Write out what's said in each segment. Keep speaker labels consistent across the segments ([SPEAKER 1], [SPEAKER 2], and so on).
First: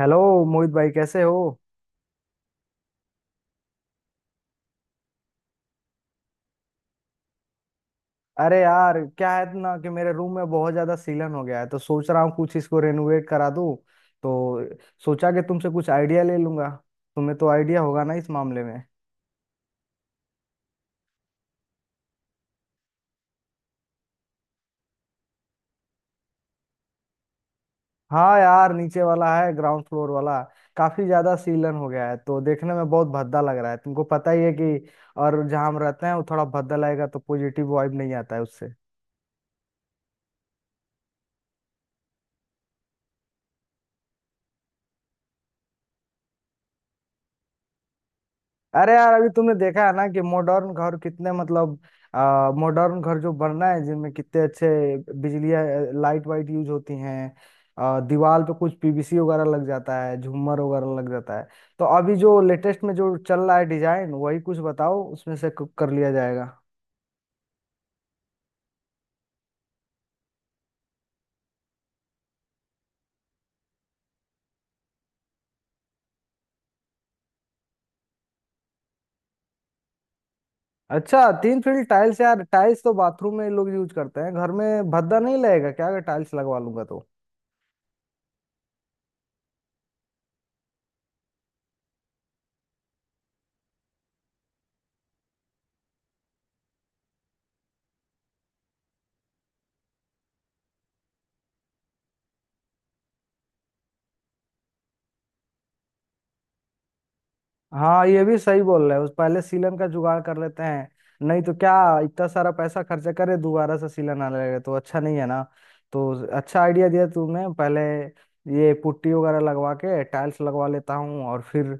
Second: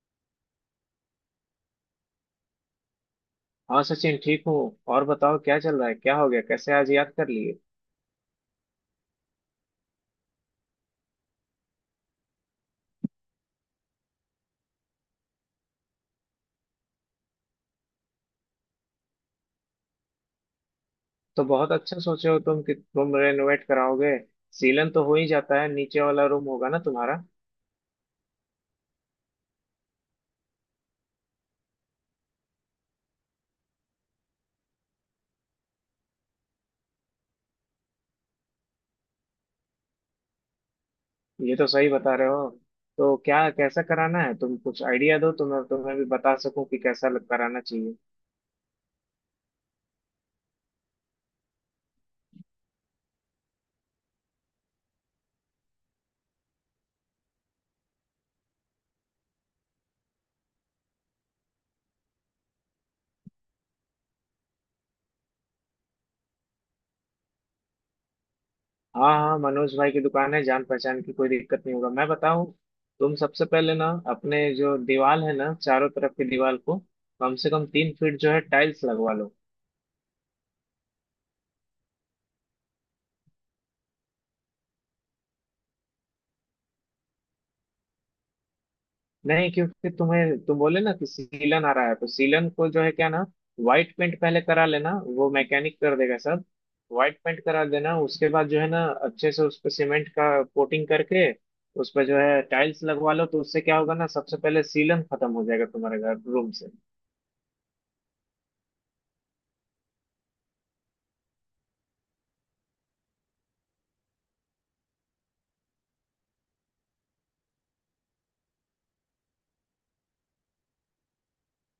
[SPEAKER 1] Hello. Mohit भाई कैसे हो।
[SPEAKER 2] हाँ सचिन, ठीक हूँ। और बताओ क्या चल रहा है, क्या हो गया, कैसे आज याद कर लिए।
[SPEAKER 1] अरे यार क्या है ना कि मेरे रूम में बहुत ज्यादा सीलन हो गया है तो सोच रहा हूँ कुछ इसको रेनोवेट करा दूँ तो सोचा कि तुमसे कुछ आइडिया ले लूंगा। तुम्हें तो आइडिया होगा ना इस मामले में।
[SPEAKER 2] तो बहुत अच्छा सोचे हो तुम, कि तुम रेनोवेट कराओगे। सीलन तो हो ही जाता है, नीचे वाला रूम होगा ना तुम्हारा।
[SPEAKER 1] हाँ यार, नीचे वाला है, ग्राउंड फ्लोर वाला। काफी ज्यादा सीलन हो गया है तो देखने में बहुत भद्दा लग रहा है, तुमको पता ही है कि। और जहाँ हम रहते हैं वो थोड़ा भद्दा लगेगा तो पॉजिटिव वाइब नहीं आता है उससे।
[SPEAKER 2] ये तो सही बता रहे हो। तो क्या कैसा कराना है, तुम कुछ आइडिया दो तो मैं तुम्हें भी बता सकूं कि कैसा कराना चाहिए।
[SPEAKER 1] अरे यार, अभी तुमने देखा है ना कि मॉडर्न घर कितने मतलब मॉडर्न घर जो बन रहा है जिनमें कितने अच्छे बिजली लाइट वाइट यूज होती हैं। दीवार पे कुछ पीवीसी वगैरह लग जाता है, झूमर वगैरह लग जाता है। तो अभी जो लेटेस्ट में जो चल रहा है डिजाइन, वही कुछ बताओ, उसमें से कर लिया जाएगा।
[SPEAKER 2] हाँ हाँ, मनोज भाई की दुकान है, जान पहचान की, कोई दिक्कत नहीं होगा, मैं बताऊं। तुम सबसे पहले ना अपने जो दीवार है ना, चारों तरफ की दीवार को कम से कम 3 फीट जो है टाइल्स लगवा लो।
[SPEAKER 1] अच्छा, 3 फील्ड टाइल्स? यार टाइल्स तो बाथरूम में लोग यूज करते हैं, घर में भद्दा नहीं लगेगा क्या अगर टाइल्स लगवा लूंगा तो।
[SPEAKER 2] नहीं, क्योंकि तुम्हें तुम बोले ना कि सीलन आ रहा है, तो सीलन को जो है क्या ना, व्हाइट पेंट पहले करा लेना, वो मैकेनिक कर देगा सब। व्हाइट पेंट करा देना, उसके बाद जो है ना अच्छे से उस पर सीमेंट का कोटिंग करके, उस पर जो है टाइल्स लगवा लो, तो उससे क्या होगा ना, सबसे पहले सीलन खत्म हो जाएगा तुम्हारे घर रूम से।
[SPEAKER 1] हाँ, ये भी सही बोल रहे हो, पहले सीलन का जुगाड़ कर लेते हैं। नहीं तो क्या, इतना सारा पैसा खर्चा करे दोबारा से सीलन आने लगे तो अच्छा नहीं है ना। तो अच्छा आइडिया दिया तुमने। पहले ये पुट्टी वगैरह लगवा के टाइल्स लगवा लेता हूँ, और फिर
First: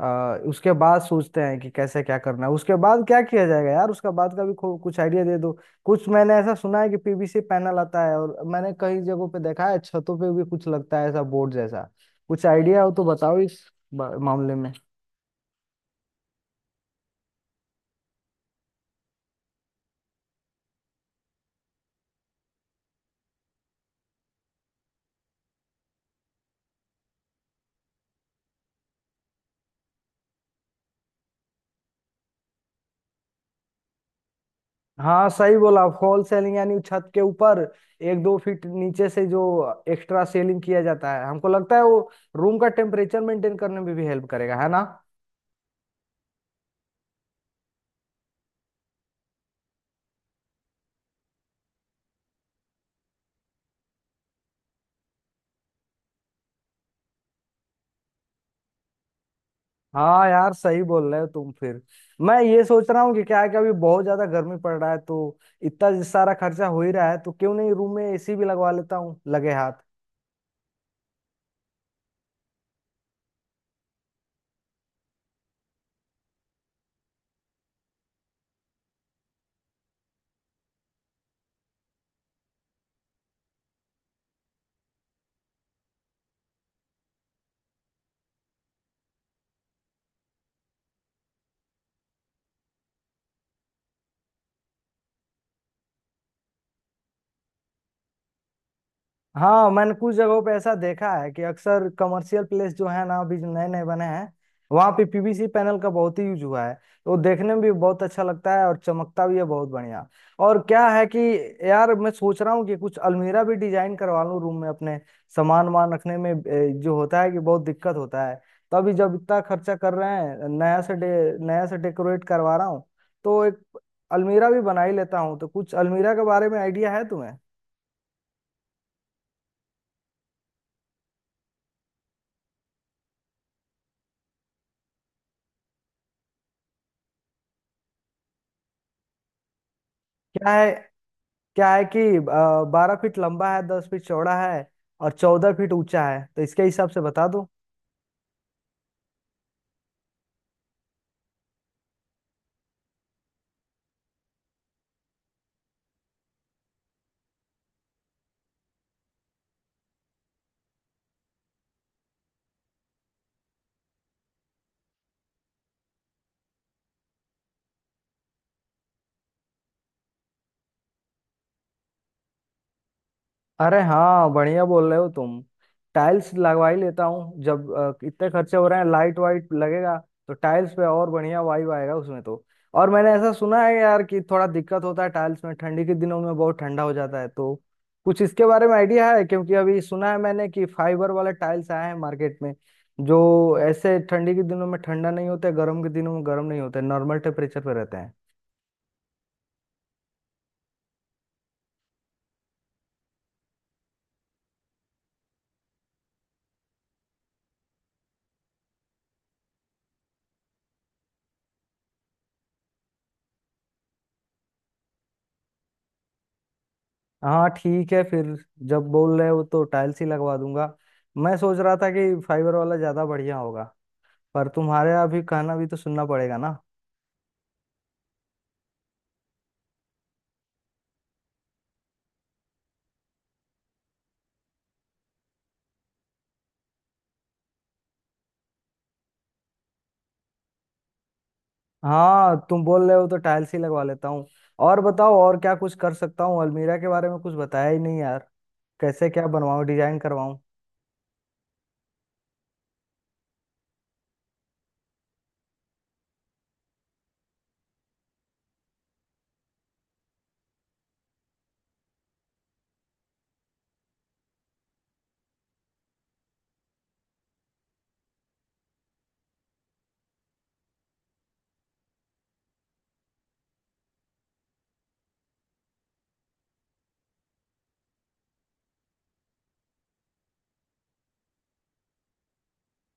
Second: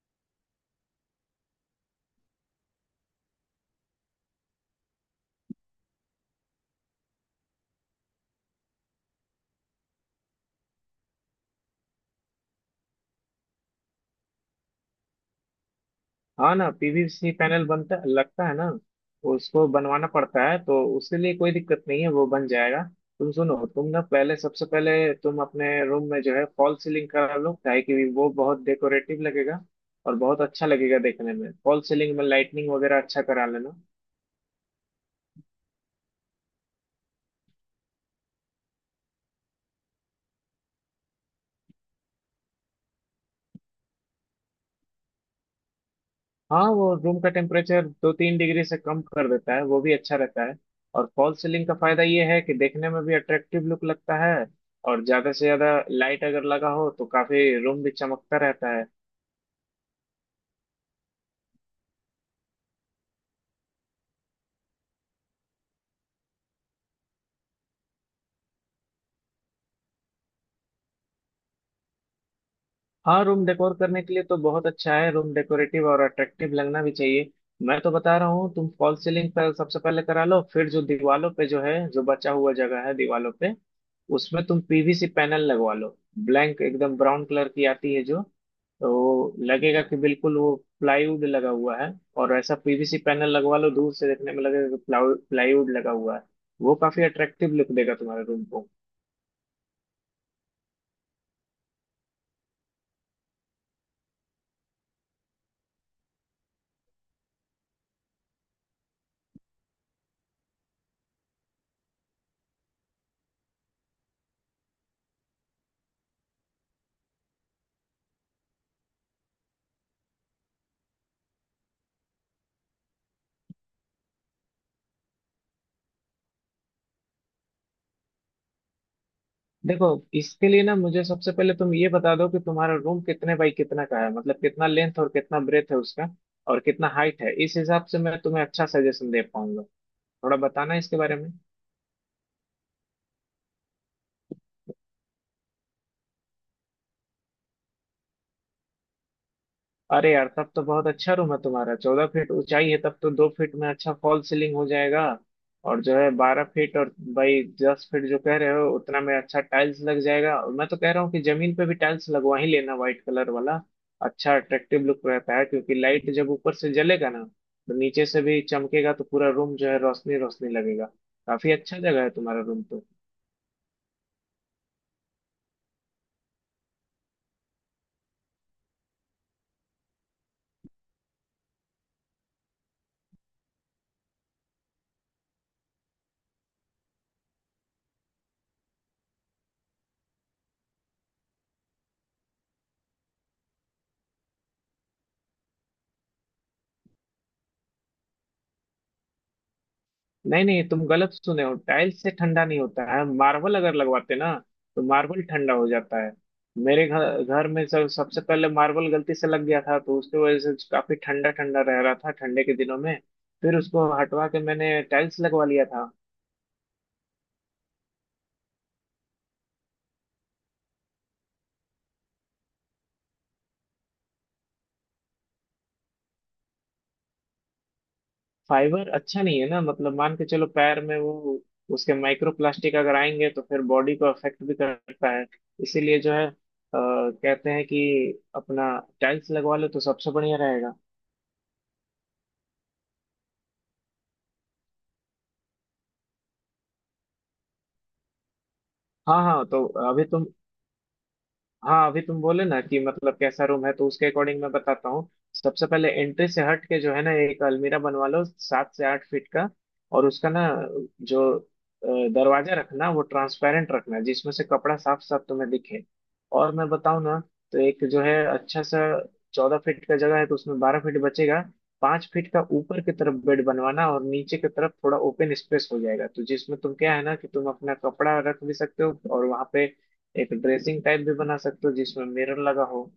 [SPEAKER 1] उसके बाद सोचते हैं कि कैसे क्या करना है। उसके बाद क्या किया जाएगा यार, उसका बाद का भी कुछ आइडिया दे दो। कुछ मैंने ऐसा सुना है कि पीवीसी पैनल आता है, और मैंने कई जगहों पे देखा है, छतों पे भी कुछ लगता है ऐसा बोर्ड जैसा। कुछ आइडिया हो तो बताओ इस मामले में।
[SPEAKER 2] हाँ ना, पीवीसी पैनल बनता लगता है ना, उसको बनवाना पड़ता है, तो उसके लिए कोई दिक्कत नहीं है, वो बन जाएगा। तुम सुनो, तुम ना पहले सबसे पहले तुम अपने रूम में जो है फॉल सीलिंग करा लो, ताकि कि वो बहुत डेकोरेटिव लगेगा, और बहुत अच्छा लगेगा देखने में। फॉल सीलिंग में लाइटनिंग वगैरह अच्छा करा लेना।
[SPEAKER 1] हाँ सही बोला, फॉल सेलिंग यानी छत के ऊपर 1-2 फीट नीचे से जो एक्स्ट्रा सेलिंग किया जाता है। हमको लगता है वो रूम का टेम्परेचर मेंटेन करने में भी हेल्प करेगा, है ना।
[SPEAKER 2] हाँ, वो रूम का टेम्परेचर 2 3 डिग्री से कम कर देता है, वो भी अच्छा रहता है। और फॉल्स सीलिंग का फायदा ये है कि देखने में भी अट्रैक्टिव लुक लगता है, और ज्यादा से ज्यादा लाइट अगर लगा हो तो काफी रूम भी चमकता रहता है।
[SPEAKER 1] हाँ यार सही बोल रहे हो तुम। फिर मैं ये सोच रहा हूँ कि क्या है कि अभी बहुत ज्यादा गर्मी पड़ रहा है, तो इतना सारा खर्चा हो ही रहा है तो क्यों नहीं रूम में एसी भी लगवा लेता हूँ लगे हाथ।
[SPEAKER 2] हाँ, रूम डेकोर करने के लिए तो बहुत अच्छा है, रूम डेकोरेटिव और अट्रैक्टिव लगना भी चाहिए। मैं तो बता रहा हूँ, तुम फॉल्स सीलिंग पर सबसे पहले करा लो, फिर जो दीवालों पे, जो है जो बचा हुआ जगह है दीवालों पे, उसमें तुम पीवीसी पैनल लगवा लो। ब्लैंक एकदम ब्राउन कलर की आती है जो, तो लगेगा कि बिल्कुल वो प्लाईवुड लगा हुआ है। और ऐसा पीवीसी पैनल लगवा लो, दूर से देखने में लगेगा कि प्लाईवुड लगा हुआ है। वो काफी अट्रैक्टिव लुक देगा तुम्हारे रूम को।
[SPEAKER 1] हाँ मैंने कुछ जगहों पे ऐसा देखा है कि अक्सर कमर्शियल प्लेस जो है ना अभी जो नए नए बने हैं, वहाँ पे पीवीसी पैनल का बहुत ही यूज हुआ है। तो देखने में भी बहुत अच्छा लगता है और चमकता भी है बहुत बढ़िया। और क्या है कि यार मैं सोच रहा हूँ कि कुछ अलमीरा भी डिजाइन करवा लूँ रूम में अपने। सामान वामान रखने में जो होता है कि बहुत दिक्कत होता है। तो अभी जब इतना खर्चा कर रहे हैं नया से डेकोरेट करवा रहा हूँ तो एक अलमीरा भी बना ही लेता हूँ। तो कुछ अलमीरा के बारे में आइडिया है तुम्हें।
[SPEAKER 2] देखो, इसके लिए ना मुझे सबसे पहले तुम ये बता दो कि तुम्हारा रूम कितने बाई कितना का है, मतलब कितना लेंथ और कितना ब्रेथ है उसका, और कितना हाइट है। इस हिसाब से मैं तुम्हें अच्छा सजेशन दे पाऊंगा। थोड़ा
[SPEAKER 1] क्या है,
[SPEAKER 2] बताना इसके बारे में।
[SPEAKER 1] क्या है कि 12 फीट लंबा है, 10 फीट चौड़ा है, और 14 फीट ऊंचा है, तो इसके हिसाब से बता दो।
[SPEAKER 2] अरे यार, तब तो बहुत अच्छा रूम है तुम्हारा, 14 फीट ऊंचाई है, तब तो 2 फीट में अच्छा फॉल सीलिंग हो जाएगा। और जो है 12 फीट और भाई 10 फीट जो कह रहे हो, उतना में अच्छा टाइल्स लग जाएगा, और मैं तो कह रहा हूँ कि जमीन पे भी टाइल्स लगवा ही लेना, व्हाइट कलर वाला। अच्छा अट्रैक्टिव लुक रहता है, क्योंकि लाइट जब ऊपर से जलेगा ना तो नीचे से भी चमकेगा, तो पूरा रूम जो है रोशनी रोशनी लगेगा। काफी अच्छा जगह है तुम्हारा रूम।
[SPEAKER 1] अरे हाँ बढ़िया बोल रहे हो तुम, टाइल्स लगवा ही लेता हूँ। जब इतने खर्चे हो रहे हैं, लाइट वाइट लगेगा तो टाइल्स पे और बढ़िया वाइब आएगा उसमें तो। और मैंने ऐसा सुना है यार कि थोड़ा दिक्कत होता है टाइल्स में, ठंडी के दिनों में बहुत ठंडा हो जाता है तो कुछ इसके बारे में आइडिया है? क्योंकि अभी सुना है मैंने कि फाइबर वाले टाइल्स आए हैं मार्केट में जो ऐसे ठंडी के दिनों में ठंडा नहीं होते, गर्म के दिनों में गर्म नहीं होते, नॉर्मल टेम्परेचर पे रहते हैं।
[SPEAKER 2] नहीं नहीं, तुम गलत सुने हो, टाइल्स से ठंडा नहीं होता है, मार्बल अगर लगवाते ना तो मार्बल ठंडा हो जाता है। मेरे घर घर में सब सबसे पहले मार्बल गलती से लग गया था, तो उसकी वजह से काफी ठंडा ठंडा रह रहा था ठंडे के दिनों में। फिर उसको हटवा के मैंने टाइल्स लगवा लिया था।
[SPEAKER 1] हाँ ठीक है फिर, जब बोल रहे हो तो टाइल्स ही लगवा दूंगा। मैं सोच रहा था कि फाइबर वाला ज्यादा बढ़िया होगा, पर तुम्हारे अभी कहना भी तो सुनना पड़ेगा ना।
[SPEAKER 2] फाइबर अच्छा नहीं है ना, मतलब मान के चलो पैर में वो उसके माइक्रो प्लास्टिक अगर आएंगे तो फिर बॉडी को अफेक्ट भी करता है। इसीलिए जो है कहते हैं कि अपना टाइल्स लगवा लो तो सबसे बढ़िया रहेगा।
[SPEAKER 1] हाँ तुम बोल रहे हो तो टाइल्स ही लगवा लेता हूँ। और बताओ और क्या कुछ कर सकता हूँ, अलमीरा के बारे में कुछ बताया ही नहीं यार। कैसे
[SPEAKER 2] हाँ
[SPEAKER 1] क्या
[SPEAKER 2] हाँ। तो
[SPEAKER 1] बनवाऊँ, डिजाइन
[SPEAKER 2] अभी तुम
[SPEAKER 1] करवाऊँ।
[SPEAKER 2] हाँ अभी तुम बोले ना कि मतलब कैसा रूम है, तो उसके अकॉर्डिंग मैं बताता हूँ। सबसे पहले एंट्री से हट के जो है ना, एक अलमीरा बनवा लो 7 से 8 फीट का। और उसका ना, जो दरवाजा रखना, वो ट्रांसपेरेंट रखना, जिसमें से कपड़ा साफ साफ तुम्हें दिखे। और मैं बताऊँ ना, तो एक जो है अच्छा सा, 14 फीट का जगह है तो उसमें 12 फीट बचेगा। 5 फीट का ऊपर की तरफ बेड बनवाना, और नीचे की तरफ थोड़ा ओपन स्पेस हो जाएगा, तो जिसमें तुम, क्या है ना, कि तुम अपना कपड़ा रख भी सकते हो, और वहां पे एक ड्रेसिंग टाइप भी बना सकते हो जिसमें मिरर लगा हो।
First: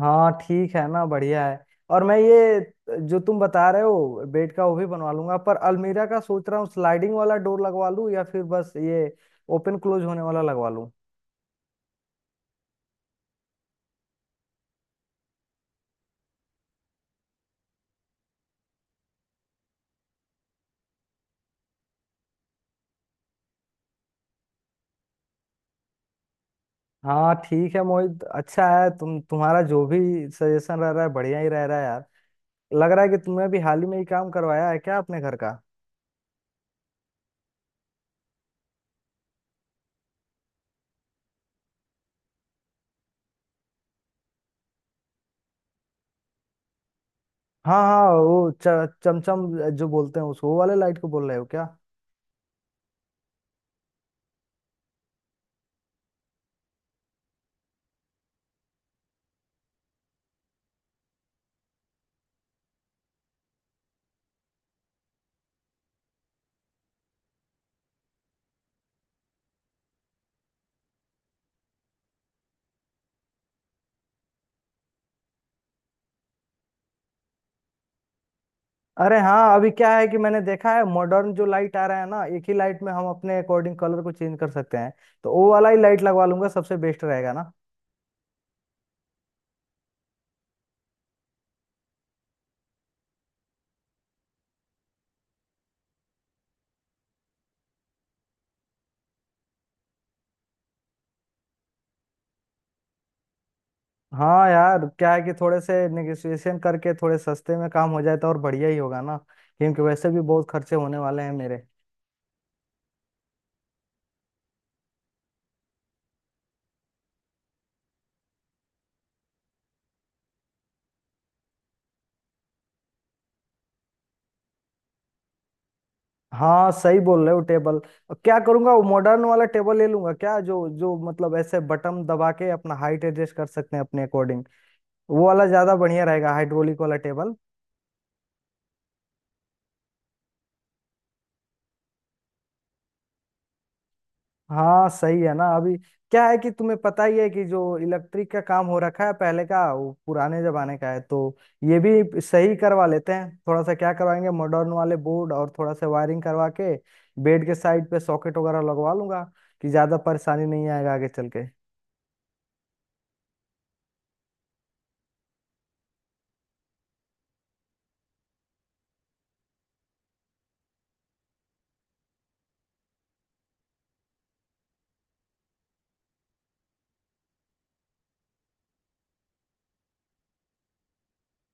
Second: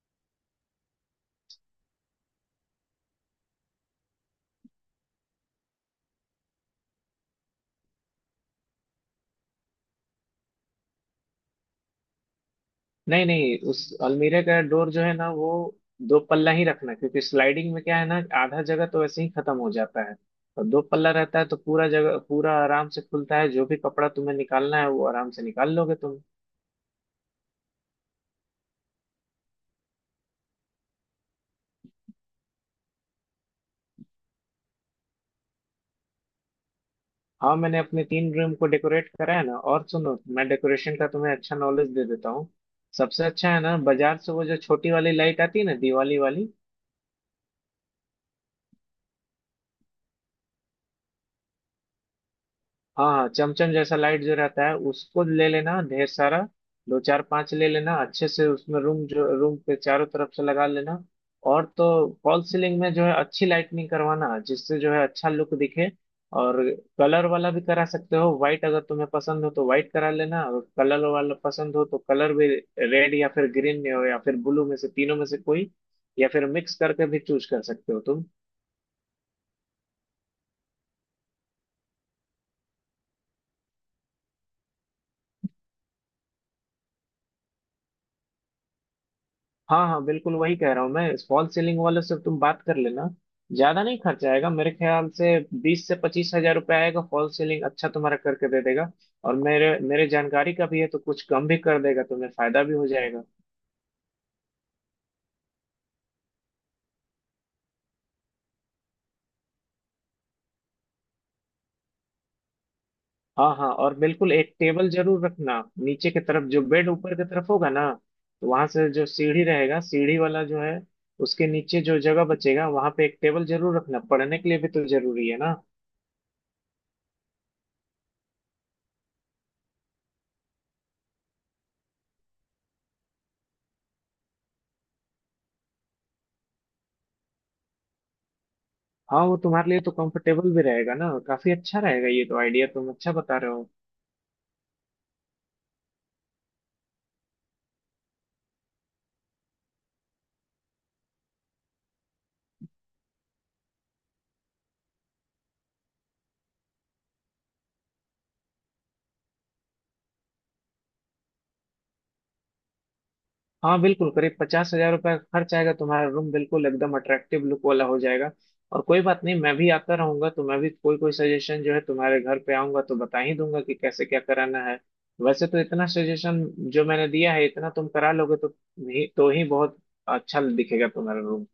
[SPEAKER 1] हाँ ठीक है ना, बढ़िया है। और मैं ये जो तुम बता रहे हो बेड का वो भी बनवा लूंगा, पर अलमीरा का सोच रहा हूँ स्लाइडिंग वाला डोर लगवा लूँ या फिर बस ये ओपन क्लोज होने वाला लगवा लूँ।
[SPEAKER 2] नहीं नहीं, उस अलमीरे का डोर जो है ना, वो दो पल्ला ही रखना, क्योंकि स्लाइडिंग में क्या है ना, आधा जगह तो वैसे ही खत्म हो जाता है। और दो पल्ला रहता है तो पूरा जगह, पूरा आराम से खुलता है, जो भी कपड़ा तुम्हें निकालना है वो आराम से निकाल लोगे तुम।
[SPEAKER 1] हाँ ठीक है मोहित, अच्छा है, तुम्हारा जो भी सजेशन रह रहा है बढ़िया ही रह रहा है यार। लग रहा है कि तुमने भी हाल ही में ही काम करवाया है क्या अपने घर का।
[SPEAKER 2] हाँ, मैंने अपने 3 रूम को डेकोरेट करा है ना, और सुनो, मैं डेकोरेशन का तुम्हें अच्छा नॉलेज दे देता हूँ। सबसे अच्छा है ना, बाजार से वो जो छोटी वाली लाइट आती है ना, दिवाली वाली।
[SPEAKER 1] हाँ हाँ वो चमचम जो बोलते हैं उसको, वो वाले लाइट को बोल रहे हो क्या।
[SPEAKER 2] हाँ हाँ, चमचम जैसा लाइट जो रहता है उसको ले लेना ढेर सारा, दो चार पांच ले लेना अच्छे से, उसमें रूम, जो रूम पे चारों तरफ से लगा लेना। और तो फॉल सीलिंग में जो है अच्छी लाइटनिंग करवाना, जिससे जो है अच्छा लुक दिखे। और कलर वाला भी करा सकते हो, व्हाइट अगर तुम्हें पसंद हो तो व्हाइट करा लेना, और कलर वाला पसंद हो तो कलर भी, रेड या फिर ग्रीन में हो या फिर ब्लू में से, तीनों में से कोई, या फिर मिक्स करके भी चूज कर सकते हो तुम।
[SPEAKER 1] अरे हाँ, अभी क्या है कि मैंने देखा है मॉडर्न जो लाइट आ रहा है ना, एक ही लाइट में हम अपने अकॉर्डिंग कलर को चेंज कर सकते हैं। तो वो वाला ही लाइट लगवा लूंगा, सबसे बेस्ट रहेगा ना।
[SPEAKER 2] हाँ हाँ बिल्कुल, वही कह रहा हूँ मैं। फॉल सीलिंग वाले से तुम बात कर लेना, ज्यादा नहीं खर्चा आएगा, मेरे ख्याल से 20 से 25 हजार रुपया आएगा, फॉल सीलिंग अच्छा तुम्हारा करके दे देगा। और मेरे मेरे जानकारी का भी है, तो कुछ कम भी कर देगा, तुम्हें फायदा भी हो जाएगा।
[SPEAKER 1] हाँ यार क्या है कि थोड़े से नेगोशिएशन करके थोड़े सस्ते में काम हो जाए तो और बढ़िया ही होगा ना, क्योंकि वैसे भी बहुत खर्चे होने वाले हैं मेरे।
[SPEAKER 2] हाँ हाँ, और बिल्कुल एक टेबल जरूर रखना। नीचे की तरफ जो बेड ऊपर की तरफ होगा ना, तो वहां से जो सीढ़ी रहेगा, सीढ़ी वाला जो है उसके नीचे जो जगह बचेगा, वहां पे एक टेबल जरूर रखना, पढ़ने के लिए भी तो जरूरी है ना।
[SPEAKER 1] हाँ सही बोल रहे हो टेबल। क्या करूंगा, वो मॉडर्न वाला टेबल ले लूंगा क्या, जो जो मतलब ऐसे बटन दबा के अपना हाइट एडजस्ट कर सकते हैं अपने अकॉर्डिंग। वो वाला ज्यादा बढ़िया रहेगा, हाइड्रोलिक वाला टेबल।
[SPEAKER 2] हाँ, वो तुम्हारे लिए तो कंफर्टेबल भी रहेगा ना, काफी अच्छा रहेगा, ये तो आइडिया तुम अच्छा बता रहे हो।
[SPEAKER 1] हाँ सही है ना। अभी क्या है कि तुम्हें पता ही है कि जो इलेक्ट्रिक का काम हो रखा है पहले का, वो पुराने जमाने का है, तो ये भी सही करवा लेते हैं। थोड़ा सा क्या करवाएंगे, मॉडर्न वाले बोर्ड और थोड़ा सा वायरिंग करवा के बेड के साइड पे सॉकेट वगैरह लगवा लूंगा कि ज्यादा परेशानी नहीं आएगा आगे चल के।
[SPEAKER 2] हाँ बिल्कुल, करीब 50 हजार रुपये खर्च आएगा, तुम्हारा रूम बिल्कुल एकदम अट्रैक्टिव लुक वाला हो जाएगा। और कोई बात नहीं, मैं भी आता रहूंगा तो मैं भी कोई कोई सजेशन जो है, तुम्हारे घर पे आऊंगा तो बता ही दूंगा कि कैसे क्या कराना है। वैसे तो इतना सजेशन जो मैंने दिया है, इतना तुम करा लोगे तो ही, तो ही बहुत अच्छा दिखेगा तुम्हारा रूम।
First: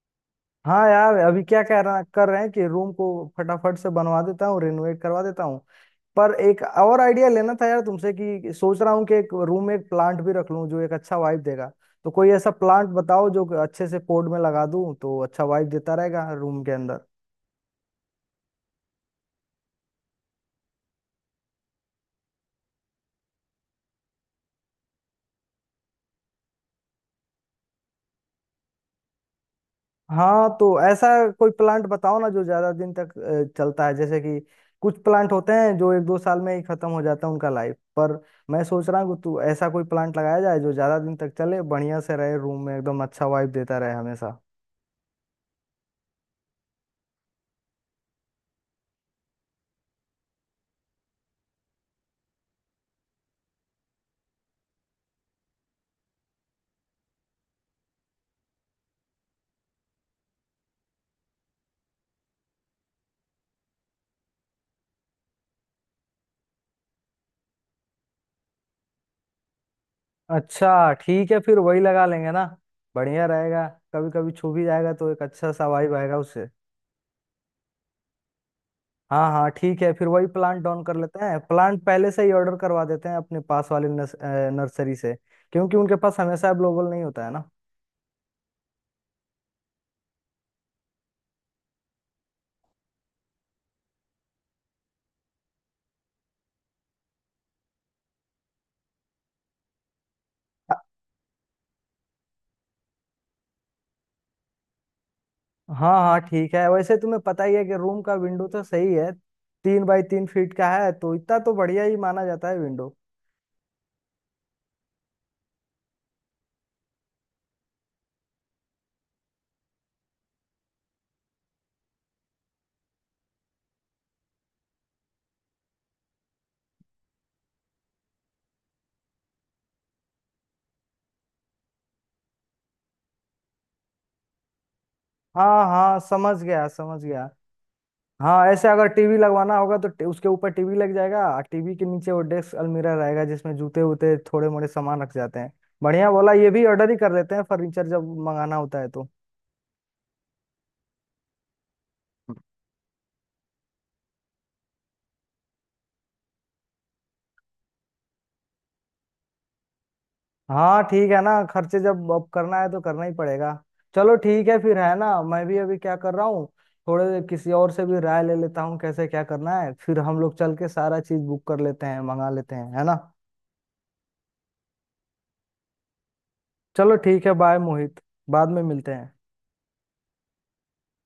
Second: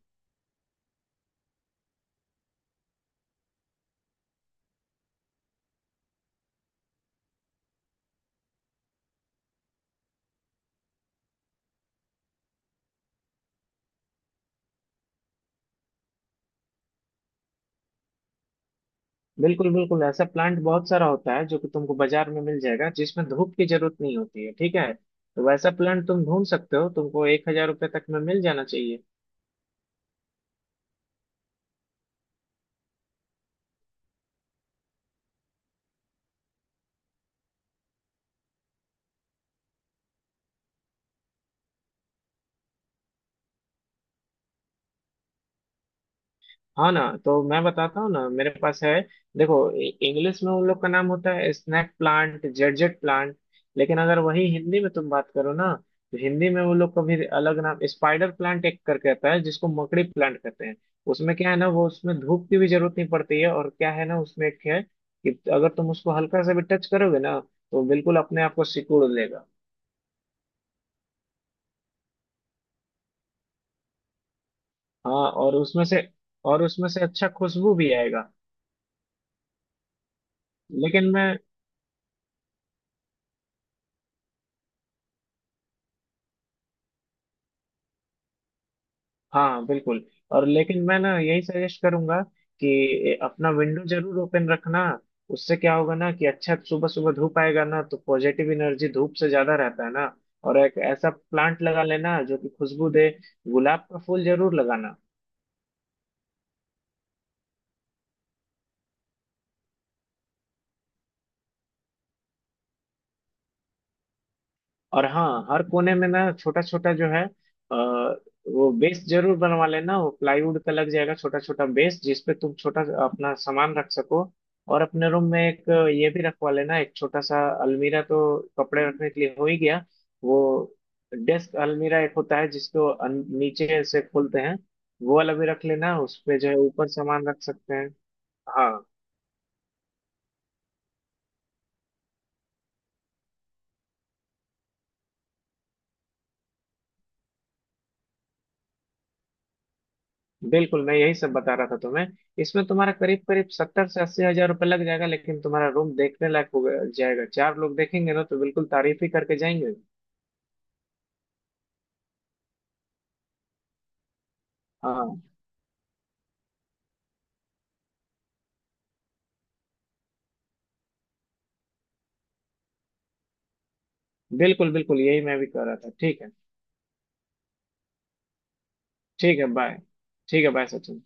[SPEAKER 1] हाँ यार, अभी क्या कह रहा कर रहे हैं कि रूम को फटाफट से बनवा देता हूँ, रिनोवेट करवा देता हूँ। पर एक और आइडिया लेना था यार तुमसे, कि सोच रहा हूँ कि एक रूम में एक प्लांट भी रख लूँ जो एक अच्छा वाइब देगा। तो कोई ऐसा प्लांट बताओ जो अच्छे से पॉट में लगा दूँ तो अच्छा वाइब देता रहेगा रूम के अंदर।
[SPEAKER 2] बिल्कुल बिल्कुल, ऐसा प्लांट बहुत सारा होता है जो कि तुमको बाजार में मिल जाएगा, जिसमें धूप की जरूरत नहीं होती है, ठीक है, तो वैसा प्लांट तुम ढूंढ सकते हो, तुमको 1 हजार रुपये तक में मिल जाना चाहिए।
[SPEAKER 1] हाँ तो ऐसा कोई प्लांट बताओ ना जो ज्यादा दिन तक चलता है। जैसे कि कुछ प्लांट होते हैं जो 1-2 साल में ही खत्म हो जाता है उनका लाइफ, पर मैं सोच रहा हूँ कि तू ऐसा कोई प्लांट लगाया जाए जो ज्यादा दिन तक चले, बढ़िया से रहे रूम में, एकदम अच्छा वाइब देता रहे हमेशा।
[SPEAKER 2] हाँ ना, तो मैं बताता हूँ ना, मेरे पास है। देखो, इंग्लिश में उन लोग का नाम होता है स्नैक प्लांट, जेडजेट प्लांट। लेकिन अगर वही हिंदी में तुम बात करो ना, तो हिंदी में वो लोग का भी अलग नाम, स्पाइडर प्लांट एक करके आता है, जिसको मकड़ी प्लांट कहते हैं। उसमें क्या है ना, वो उसमें धूप की भी जरूरत नहीं पड़ती है, और क्या है ना, उसमें एक है कि अगर तुम उसको हल्का सा भी टच करोगे ना तो बिल्कुल अपने आप को सिकुड़ लेगा।
[SPEAKER 1] अच्छा ठीक है, फिर वही लगा लेंगे ना, बढ़िया रहेगा। कभी कभी छू भी जाएगा तो एक
[SPEAKER 2] हाँ,
[SPEAKER 1] अच्छा सा वाइब आएगा उससे।
[SPEAKER 2] और उसमें से अच्छा खुशबू भी आएगा।
[SPEAKER 1] हाँ हाँ ठीक है, फिर वही प्लांट डाउन कर
[SPEAKER 2] लेकिन
[SPEAKER 1] लेते
[SPEAKER 2] मैं
[SPEAKER 1] हैं। प्लांट पहले से ही ऑर्डर करवा देते हैं अपने पास वाले नर्सरी से, क्योंकि उनके पास हमेशा अवेलेबल नहीं होता है ना।
[SPEAKER 2] हाँ बिल्कुल। और लेकिन मैं ना, यही सजेस्ट करूंगा कि अपना विंडो जरूर ओपन रखना। उससे क्या होगा ना, कि अच्छा सुबह सुबह धूप आएगा ना, तो पॉजिटिव एनर्जी धूप से ज्यादा रहता है ना। और एक ऐसा प्लांट लगा लेना जो कि खुशबू दे, गुलाब का फूल जरूर लगाना।
[SPEAKER 1] हाँ हाँ ठीक है, वैसे तुम्हें पता ही है कि रूम का विंडो तो सही है, 3x3 फीट का है, तो इतना तो बढ़िया ही माना जाता है विंडो।
[SPEAKER 2] और हाँ, हर कोने में ना छोटा छोटा जो है वो बेस जरूर बनवा लेना, वो प्लाईवुड का लग जाएगा, छोटा छोटा बेस जिसपे तुम छोटा सा अपना सामान रख सको। और अपने रूम में एक ये भी रखवा लेना, एक छोटा सा अलमीरा तो कपड़े रखने के लिए हो ही गया। वो डेस्क अलमीरा एक होता है जिसको नीचे से खोलते हैं, वो वाला भी
[SPEAKER 1] हाँ
[SPEAKER 2] रख लेना,
[SPEAKER 1] हाँ
[SPEAKER 2] उस
[SPEAKER 1] समझ
[SPEAKER 2] पे जो है
[SPEAKER 1] गया
[SPEAKER 2] ऊपर
[SPEAKER 1] समझ गया
[SPEAKER 2] सामान रख सकते हैं।
[SPEAKER 1] हाँ ऐसे
[SPEAKER 2] हाँ
[SPEAKER 1] अगर टीवी लगवाना होगा तो उसके ऊपर टीवी लग जाएगा, और टीवी के नीचे वो डेस्क अलमीरा रहेगा जिसमें जूते वूते थोड़े मोड़े सामान रख जाते हैं। बढ़िया बोला, ये भी ऑर्डर ही कर लेते हैं फर्नीचर जब मंगाना होता है तो।
[SPEAKER 2] बिल्कुल, मैं यही सब बता रहा था तुम्हें। इसमें तुम्हारा करीब करीब 70 से 80 हजार रुपये लग जाएगा, लेकिन तुम्हारा रूम देखने लायक हो जाएगा, चार लोग देखेंगे ना तो बिल्कुल तारीफ ही करके जाएंगे।
[SPEAKER 1] हाँ ठीक है ना, खर्चे जब अब करना है तो करना ही पड़ेगा। चलो ठीक है फिर है
[SPEAKER 2] हाँ
[SPEAKER 1] ना,
[SPEAKER 2] हाँ।
[SPEAKER 1] मैं भी अभी क्या कर रहा हूँ, थोड़े किसी और से भी राय ले लेता हूँ कैसे क्या करना है, फिर हम लोग चल के सारा चीज बुक कर लेते हैं मंगा लेते हैं है ना।
[SPEAKER 2] बिल्कुल बिल्कुल, यही मैं भी कह रहा था, ठीक है।
[SPEAKER 1] चलो ठीक है बाय मोहित, बाद में मिलते हैं।
[SPEAKER 2] ठीक है, बाय। ठीक है, बाय सचिन।